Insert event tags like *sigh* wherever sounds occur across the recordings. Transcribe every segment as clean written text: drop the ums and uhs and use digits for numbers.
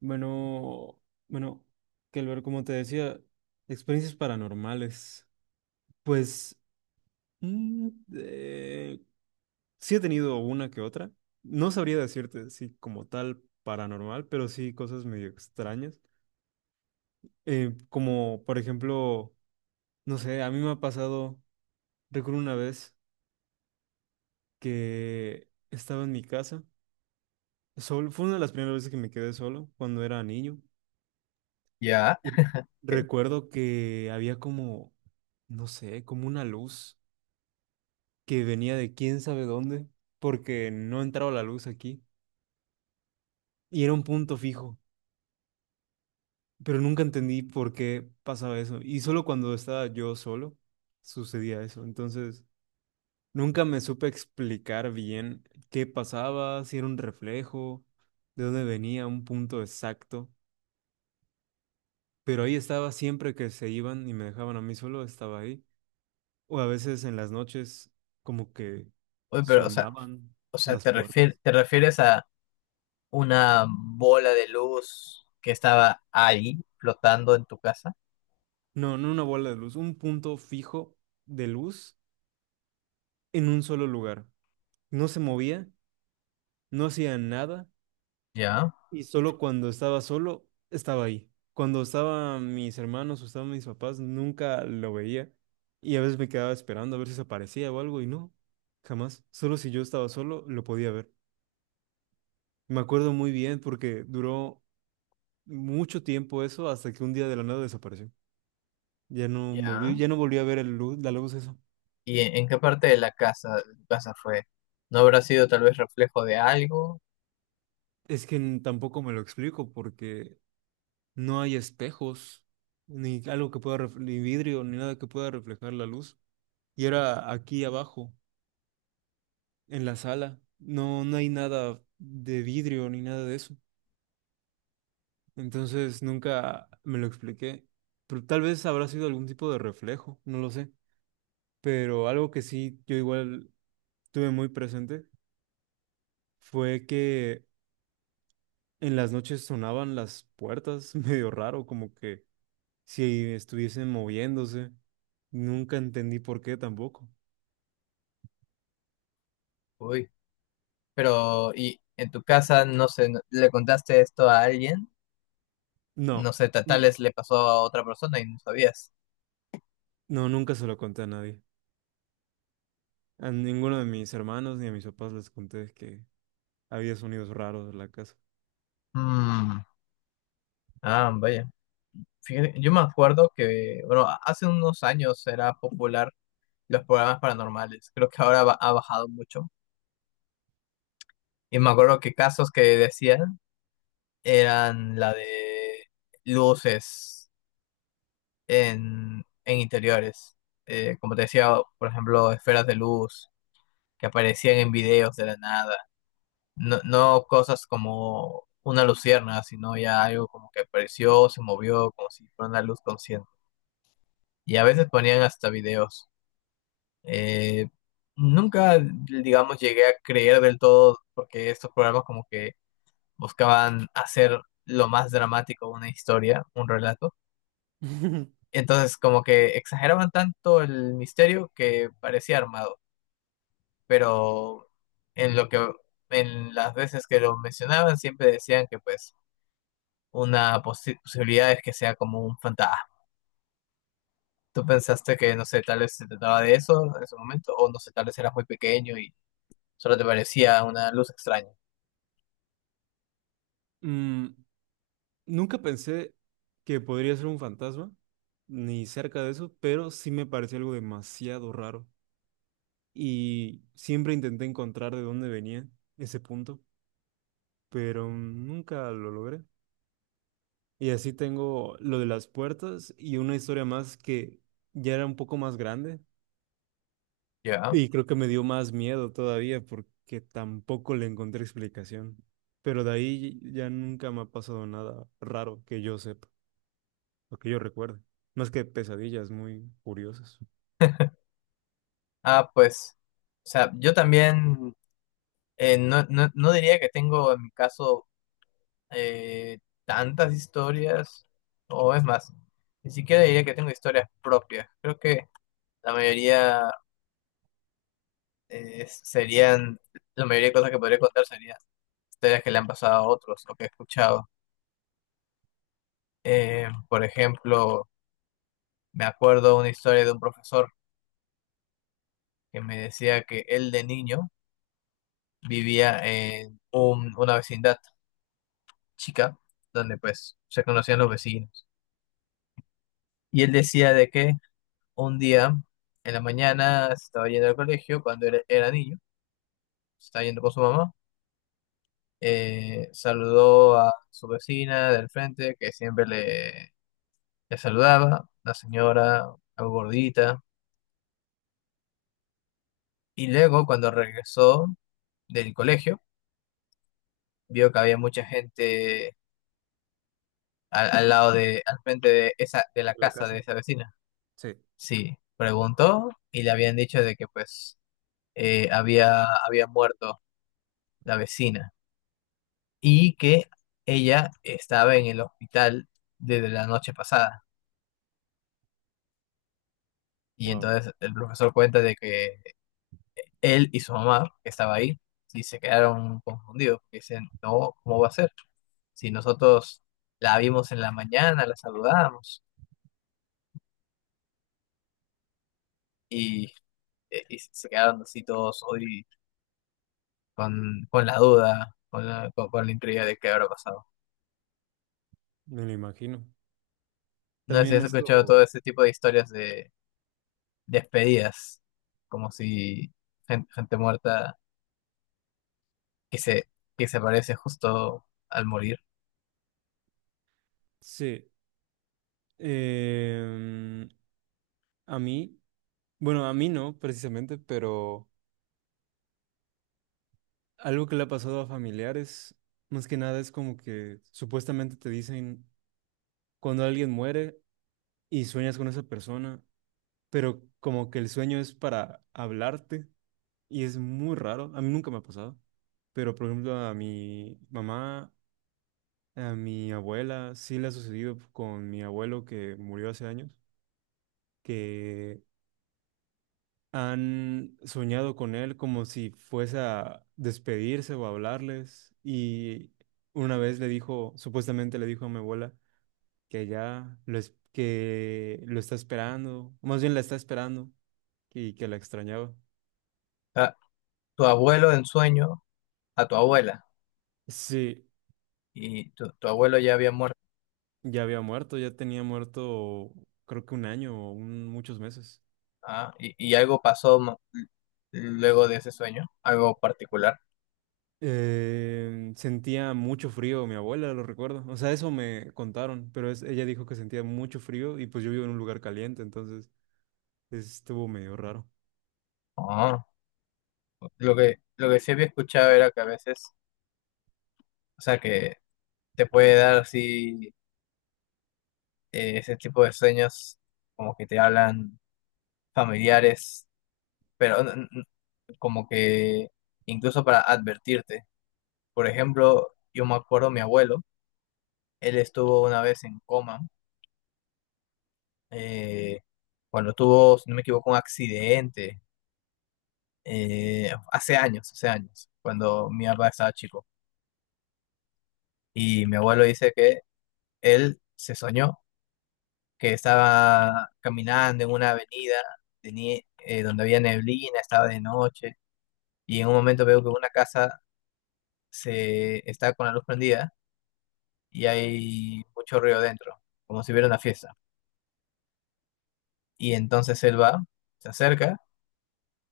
Bueno, bueno, que ver como te decía, experiencias paranormales. Pues mm, eh, sí he tenido una que otra. No sabría decirte si como tal paranormal, pero sí cosas medio extrañas. Como por ejemplo, no sé, a mí me ha pasado, recuerdo una vez que estaba en mi casa, fue una de las primeras veces que me quedé solo cuando era niño. Ya. Recuerdo que había como, no sé, como una luz que venía de quién sabe dónde, porque no entraba la luz aquí y era un punto fijo, pero nunca entendí por qué pasaba eso. Y solo cuando estaba yo solo sucedía eso. Entonces, nunca me supe explicar bien qué pasaba, si era un reflejo, de dónde venía un punto exacto, pero ahí estaba siempre que se iban y me dejaban a mí solo, estaba ahí. O a veces en las noches como que Oye, pero, o sea, sonaban o sea, las puertas. te refieres a una bola de luz que estaba ahí flotando en tu casa. No, no una bola de luz, un punto fijo de luz en un solo lugar. No se movía, no hacía nada Ya, y solo cuando estaba solo estaba ahí. Cuando estaban mis hermanos o estaban mis papás, nunca lo veía y a veces me quedaba esperando a ver si se aparecía o algo y no, jamás. Solo si yo estaba solo lo podía ver. Me acuerdo muy bien porque duró mucho tiempo eso hasta que un día de la nada desapareció. Ya. Ya no volví a ver el luz, la luz eso. ¿Y en qué parte de la casa, de tu casa fue? ¿No habrá sido tal vez reflejo de algo? Es que tampoco me lo explico porque no hay espejos, ni algo ni vidrio, ni nada que pueda reflejar la luz. Y era aquí abajo, en la sala. No, no hay nada de vidrio ni nada de eso. Entonces nunca me lo expliqué. Pero tal vez habrá sido algún tipo de reflejo, no lo sé. Pero algo que sí yo igual tuve muy presente fue que en las noches sonaban las puertas *laughs* medio raro, como que si estuviesen moviéndose. Nunca entendí por qué tampoco. Uy, pero ¿y en tu casa no sé, le contaste esto a alguien? No No, sé, tal n- vez le pasó a otra persona y no sabías. no, nunca se lo conté a nadie. A ninguno de mis hermanos ni a mis papás les conté que había sonidos raros en la casa. Mm, Ah, vaya. Fíjate, yo me acuerdo que, bueno, hace unos años era popular los programas paranormales. Creo que ahora ha bajado mucho. Y me acuerdo que casos que decían eran la de luces en interiores. Como te decía, por ejemplo, esferas de luz que aparecían en videos de la nada. No, no cosas como una lucierna, sino ya algo como que apareció, se movió, como si fuera una luz consciente. Y a veces ponían hasta videos. Eh, nunca, Digamos, llegué a creer del todo, porque estos programas como que buscaban hacer lo más dramático una historia, un relato. *laughs* Entonces, como que exageraban tanto el misterio que parecía armado, pero en lo que en las veces que lo mencionaban siempre decían que pues una posibilidad es que sea como un fantasma. ¿Tú pensaste que, no sé, tal vez se trataba de eso en ese momento? O no sé, tal vez eras muy pequeño y solo te parecía una luz extraña. Mm, nunca pensé que podría ser un fantasma, ni cerca de eso, pero sí me pareció algo demasiado raro. Y siempre intenté encontrar de dónde venía ese punto, pero nunca lo logré. Y así tengo lo de las puertas y una historia más que ya era un poco más grande. Ya. Y creo que me dio más miedo todavía porque tampoco le encontré explicación. Pero de ahí ya nunca me ha pasado nada raro que yo sepa o que yo recuerde. Más que pesadillas muy curiosas. Ah, pues, o sea, yo también no diría que tengo en mi caso eh, tantas historias, o es más, ni siquiera diría que tengo historias propias. Creo que la mayoría eh, serían, la mayoría de cosas que podría contar serían historias que le han pasado a otros o que he escuchado. Por ejemplo, me acuerdo una historia de un profesor que me decía que él de niño vivía en una vecindad chica, donde pues se conocían los vecinos. Y él decía de que un día en la mañana se estaba yendo al colegio cuando era niño, se estaba yendo con su mamá, saludó a su vecina del frente que siempre le saludaba, la señora, algo gordita, y luego cuando regresó del colegio, vio que había mucha gente al lado de, al frente de esa, de la ¿De la casa casa? de esa vecina. Sí. Sí, preguntó y le habían dicho de que pues había muerto la vecina y que ella estaba en el hospital desde la noche pasada. Y Wow, entonces el profesor cuenta de que él y su mamá, que estaba ahí, y se quedaron confundidos, porque dicen, no, ¿cómo va a ser? Si nosotros la vimos en la mañana, la saludamos y, y se quedaron así todos hoy con la duda, con la intriga de qué habrá pasado. me lo imagino. No sé si También has escuchado todo esto, ese tipo de historias de despedidas, como si gente muerta que se, que se aparece justo al morir. sí. em, a mí, bueno, a mí no precisamente, pero algo que le ha pasado a familiares, más que nada es como que supuestamente te dicen cuando alguien muere y sueñas con esa persona, pero como que el sueño es para hablarte y es muy raro. A mí nunca me ha pasado, pero por ejemplo a mi mamá, a mi abuela, sí le ha sucedido con mi abuelo que murió hace años, que han soñado con él como si fuese a despedirse o a hablarles y una vez le dijo, supuestamente le dijo a mi abuela, que lo está esperando, o más bien la está esperando y que la extrañaba. A tu abuelo en sueño, a tu abuela, Sí, y tu abuelo ya había muerto. ya había muerto, ya tenía muerto creo que un año o muchos meses. Ah, y algo pasó luego de ese sueño, algo particular. Sentía mucho frío, mi abuela lo recuerdo. O sea, eso me contaron, pero ella dijo que sentía mucho frío y pues yo vivo en un lugar caliente, entonces estuvo medio raro. Ah, lo que sí había escuchado era que a veces, o sea, que te puede dar así ese tipo de sueños, como que te hablan familiares pero como que incluso para advertirte. Por ejemplo, yo me acuerdo mi abuelo, él estuvo una vez en coma, eh, cuando tuvo, si no me equivoco, un accidente, hace años, cuando mi papá estaba chico. Y mi abuelo dice que él se soñó que estaba caminando en una avenida donde había neblina, estaba de noche, y en un momento veo que una casa se está con la luz prendida y hay mucho ruido dentro, como si hubiera una fiesta. Y entonces él va, se acerca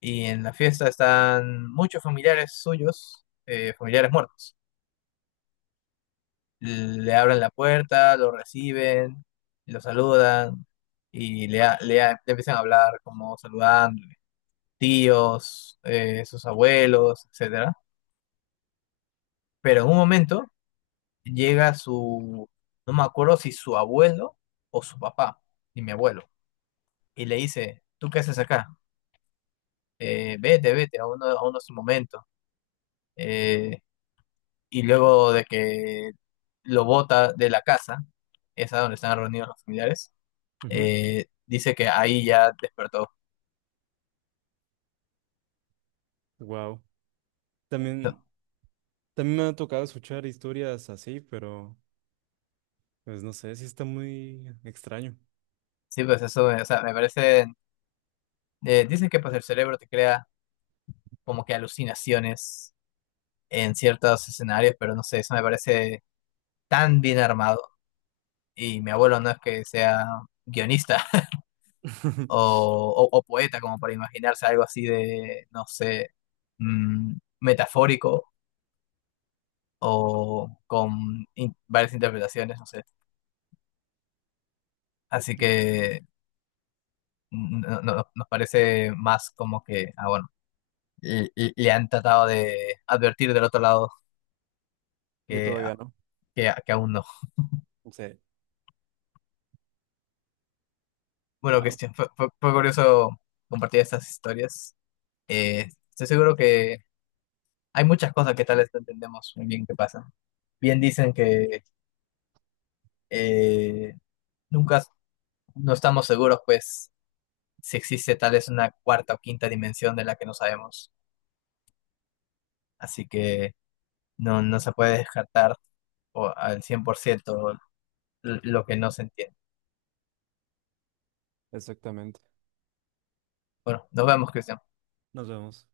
y en la fiesta están muchos familiares suyos, familiares muertos. Le abren la puerta, lo reciben, lo saludan y le empiezan a hablar como saludándole, tíos, sus abuelos, etcétera. Pero en un momento llega no me acuerdo si su abuelo o su papá, y mi abuelo, y le dice, ¿tú qué haces acá? Vete, vete, a uno su momento. Eh, y luego de que lo bota de la casa, esa donde están reunidos los familiares, dice que ahí ya despertó. Wow. También, también me ha tocado escuchar historias así, pero pues no sé, sí está muy extraño. Sí, pues eso, o sea, me parece, dicen que pues el cerebro te crea como que alucinaciones en ciertos escenarios, pero no sé, eso me parece tan bien armado. Y mi abuelo no es que sea guionista, *laughs* o poeta, como para imaginarse algo así de, no sé, mm, metafórico o con varias interpretaciones, no sé. Así que mm, nos parece más como que, ah, bueno, le han tratado de advertir del otro lado Yo que, ah, todavía no. Que aún no. Sí, Bueno, wow, Cristian, fue curioso compartir estas historias. Estoy seguro que hay muchas cosas que tal vez no entendemos muy bien que pasan. Bien dicen que eh, nunca no estamos seguros, pues, si existe tal vez una cuarta o quinta dimensión de la que no sabemos. Así que no, no se puede descartar al 100% lo que no se entiende. exactamente. Bueno, nos vemos, Cristian. Nos vemos.